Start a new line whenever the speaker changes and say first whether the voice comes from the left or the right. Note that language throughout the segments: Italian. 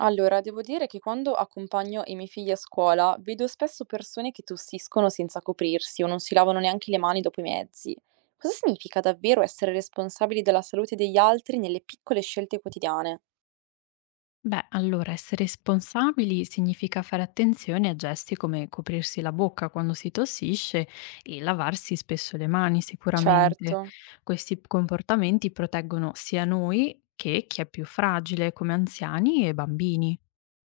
right: Allora, devo dire che quando accompagno i miei figli a scuola vedo spesso persone che tossiscono senza coprirsi o non si lavano neanche le mani dopo i mezzi. Cosa significa davvero essere responsabili della salute degli altri nelle piccole scelte quotidiane?
left: Beh, allora essere responsabili significa fare attenzione a gesti come coprirsi la bocca quando si tossisce e lavarsi spesso le mani sicuramente.
right: Certo,
left: Questi comportamenti proteggono sia noi che chi è più fragile, come anziani e bambini.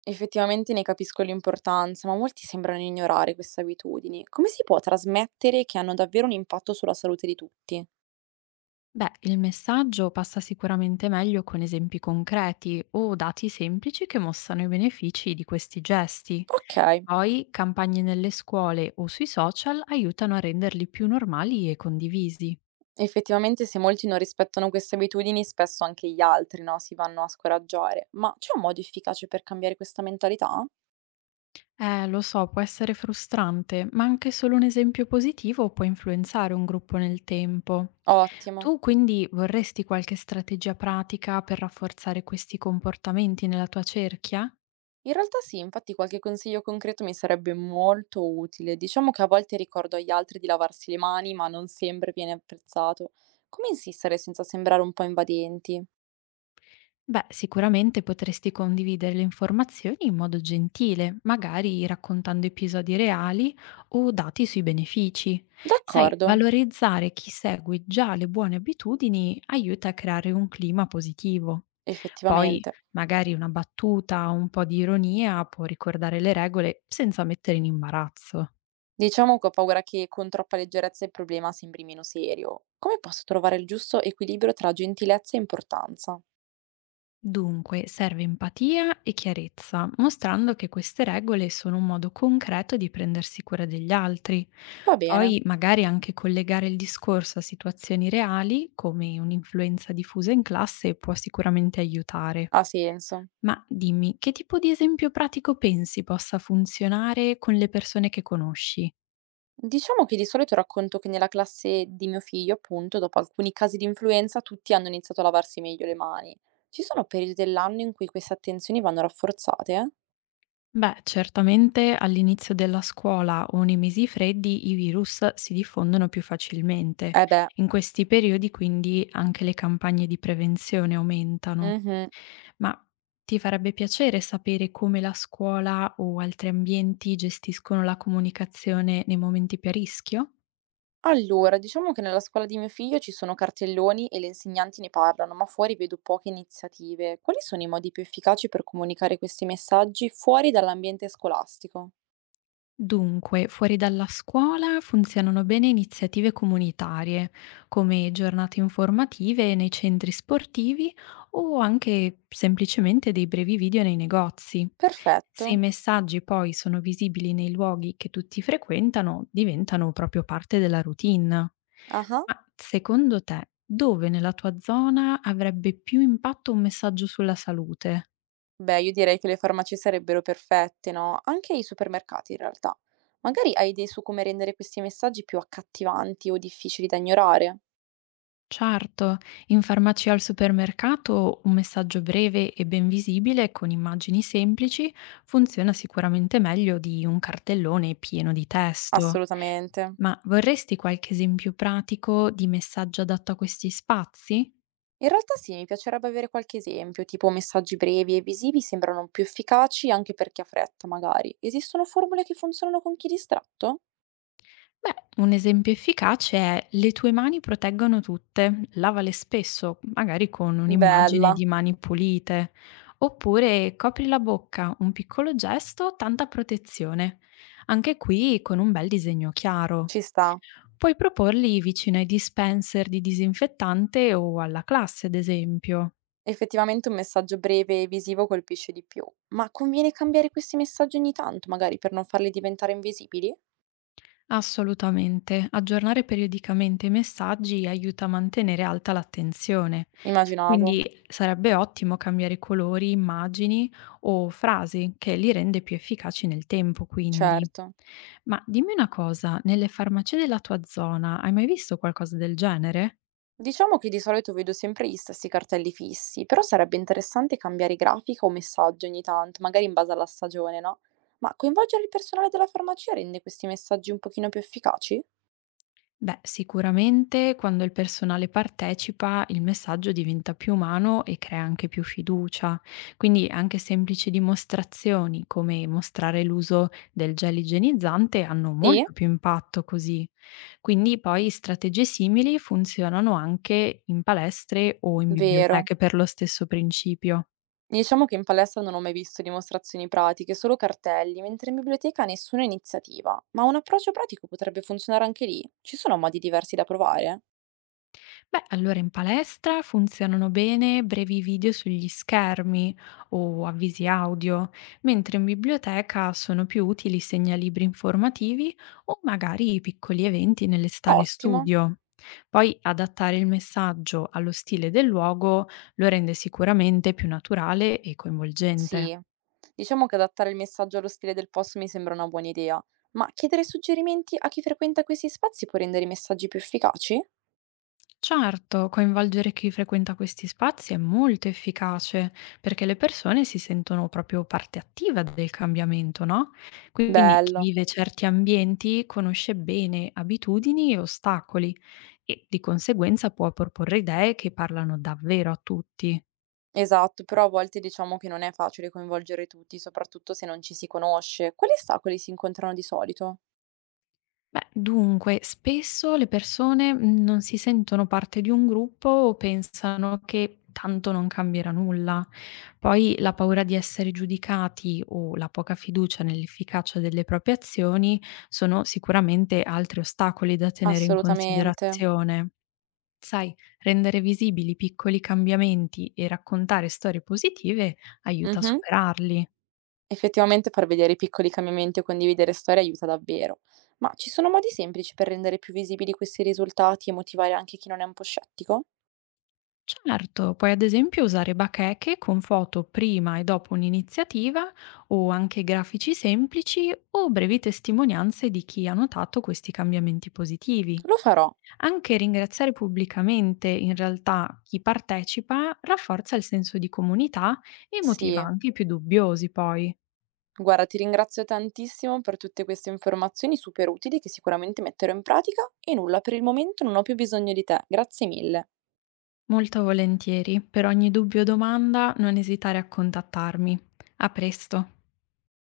right: effettivamente ne capisco l'importanza, ma molti sembrano ignorare queste abitudini. Come si può trasmettere che hanno davvero un impatto sulla salute di tutti?
left: Beh, il messaggio passa sicuramente meglio con esempi concreti o dati semplici che mostrano i benefici di questi gesti.
right: Ok.
left: Poi campagne nelle scuole o sui social aiutano a renderli più normali e condivisi.
right: Effettivamente se molti non rispettano queste abitudini, spesso anche gli altri, no, si vanno a scoraggiare. Ma c'è un modo efficace per cambiare questa mentalità?
left: Lo so, può essere frustrante, ma anche solo un esempio positivo può influenzare un gruppo nel tempo.
right: Ottimo.
left: Tu quindi vorresti qualche strategia pratica per rafforzare questi comportamenti nella tua cerchia?
right: In realtà sì, infatti qualche consiglio concreto mi sarebbe molto utile. Diciamo che a volte ricordo agli altri di lavarsi le mani, ma non sempre viene apprezzato. Come insistere senza sembrare un po' invadenti?
left: Beh, sicuramente potresti condividere le informazioni in modo gentile, magari raccontando episodi reali o dati sui benefici. Sai,
right: D'accordo,
left: valorizzare chi segue già le buone abitudini aiuta a creare un clima positivo. Poi,
right: effettivamente.
left: magari una battuta o un po' di ironia può ricordare le regole senza mettere in imbarazzo.
right: Diciamo che ho paura che con troppa leggerezza il problema sembri meno serio. Come posso trovare il giusto equilibrio tra gentilezza e importanza?
left: Dunque, serve empatia e chiarezza, mostrando che queste regole sono un modo concreto di prendersi cura degli altri.
right: Va bene,
left: Poi magari anche collegare il discorso a situazioni reali, come un'influenza diffusa in classe, può sicuramente aiutare.
right: ha senso.
left: Ma dimmi, che tipo di esempio pratico pensi possa funzionare con le persone che conosci?
right: Diciamo che di solito racconto che nella classe di mio figlio, appunto, dopo alcuni casi di influenza, tutti hanno iniziato a lavarsi meglio le mani. Ci sono periodi dell'anno in cui queste attenzioni vanno rafforzate?
left: Beh, certamente all'inizio della scuola o nei mesi freddi i virus si diffondono più facilmente.
right: Eh beh,
left: In questi periodi quindi anche le campagne di prevenzione aumentano.
right: mhm.
left: Ma ti farebbe piacere sapere come la scuola o altri ambienti gestiscono la comunicazione nei momenti più a rischio?
right: Allora, diciamo che nella scuola di mio figlio ci sono cartelloni e le insegnanti ne parlano, ma fuori vedo poche iniziative. Quali sono i modi più efficaci per comunicare questi messaggi fuori dall'ambiente scolastico?
left: Dunque, fuori dalla scuola funzionano bene iniziative comunitarie, come giornate informative nei centri sportivi o anche semplicemente dei brevi video nei negozi.
right: Perfetto.
left: Se i messaggi poi sono visibili nei luoghi che tutti frequentano, diventano proprio parte della routine.
right: Ah.
left: Ma secondo te, dove nella tua zona avrebbe più impatto un messaggio sulla salute?
right: Beh, io direi che le farmacie sarebbero perfette, no? Anche i supermercati, in realtà. Magari hai idee su come rendere questi messaggi più accattivanti o difficili da ignorare?
left: Certo, in farmacia al supermercato un messaggio breve e ben visibile con immagini semplici funziona sicuramente meglio di un cartellone pieno di testo.
right: Assolutamente.
left: Ma vorresti qualche esempio pratico di messaggio adatto a questi spazi?
right: In realtà sì, mi piacerebbe avere qualche esempio, tipo messaggi brevi e visivi sembrano più efficaci anche per chi ha fretta, magari. Esistono formule che funzionano con chi è distratto?
left: Beh, un esempio efficace è "Le tue mani proteggono tutte, lavale spesso", magari con un'immagine
right: Bella,
left: di mani pulite, oppure "Copri la bocca, un piccolo gesto, tanta protezione", anche qui con un bel disegno chiaro.
right: ci sta.
left: Puoi proporli vicino ai dispenser di disinfettante o alla classe, ad esempio.
right: Effettivamente un messaggio breve e visivo colpisce di più, ma conviene cambiare questi messaggi ogni tanto, magari per non farli diventare invisibili?
left: Assolutamente. Aggiornare periodicamente i messaggi aiuta a mantenere alta l'attenzione.
right: Immaginavo.
left: Quindi sarebbe ottimo cambiare colori, immagini o frasi che li rende più efficaci nel tempo, quindi.
right: Certo.
left: Ma dimmi una cosa, nelle farmacie della tua zona hai mai visto qualcosa del genere?
right: Diciamo che di solito vedo sempre gli stessi cartelli fissi, però sarebbe interessante cambiare grafica o messaggio ogni tanto, magari in base alla stagione, no? Ma coinvolgere il personale della farmacia rende questi messaggi un pochino più efficaci?
left: Beh, sicuramente quando il personale partecipa il messaggio diventa più umano e crea anche più fiducia. Quindi anche semplici dimostrazioni come mostrare l'uso del gel igienizzante hanno
right: Sì,
left: molto più impatto così. Quindi poi strategie simili funzionano anche in palestre o in
right: vero.
left: biblioteche per lo stesso principio.
right: Diciamo che in palestra non ho mai visto dimostrazioni pratiche, solo cartelli, mentre in biblioteca nessuna iniziativa. Ma un approccio pratico potrebbe funzionare anche lì. Ci sono modi diversi da provare?
left: Beh, allora in palestra funzionano bene brevi video sugli schermi o avvisi audio, mentre in biblioteca sono più utili segnalibri informativi o magari piccoli eventi nelle sale
right: Ottimo.
left: studio. Poi adattare il messaggio allo stile del luogo lo rende sicuramente più naturale e coinvolgente.
right: Sì. Diciamo che adattare il messaggio allo stile del post mi sembra una buona idea, ma chiedere suggerimenti a chi frequenta questi spazi può rendere i messaggi più efficaci?
left: Certo, coinvolgere chi frequenta questi spazi è molto efficace perché le persone si sentono proprio parte attiva del cambiamento, no? Quindi chi
right: Bello.
left: vive certi ambienti conosce bene abitudini e ostacoli e di conseguenza può proporre idee che parlano davvero a tutti.
right: Esatto, però a volte diciamo che non è facile coinvolgere tutti, soprattutto se non ci si conosce. Quali ostacoli si incontrano di solito?
left: Beh, dunque, spesso le persone non si sentono parte di un gruppo o pensano che tanto non cambierà nulla. Poi la paura di essere giudicati o la poca fiducia nell'efficacia delle proprie azioni sono sicuramente altri ostacoli da tenere in
right: Assolutamente.
left: considerazione. Sai, rendere visibili i piccoli cambiamenti e raccontare storie positive aiuta a
right: Mhm.
left: superarli.
right: Effettivamente far vedere i piccoli cambiamenti o condividere storie aiuta davvero. Ma ci sono modi semplici per rendere più visibili questi risultati e motivare anche chi non è un po' scettico?
left: Certo, puoi ad esempio usare bacheche con foto prima e dopo un'iniziativa o anche grafici semplici o brevi testimonianze di chi ha notato questi cambiamenti positivi.
right: Lo farò.
left: Anche ringraziare pubblicamente in realtà chi partecipa rafforza il senso di comunità e motiva
right: Sì.
left: anche i più dubbiosi poi.
right: Guarda, ti ringrazio tantissimo per tutte queste informazioni super utili che sicuramente metterò in pratica e nulla, per il momento non ho più bisogno di te. Grazie mille.
left: Molto volentieri, per ogni dubbio o domanda non esitare a contattarmi. A presto!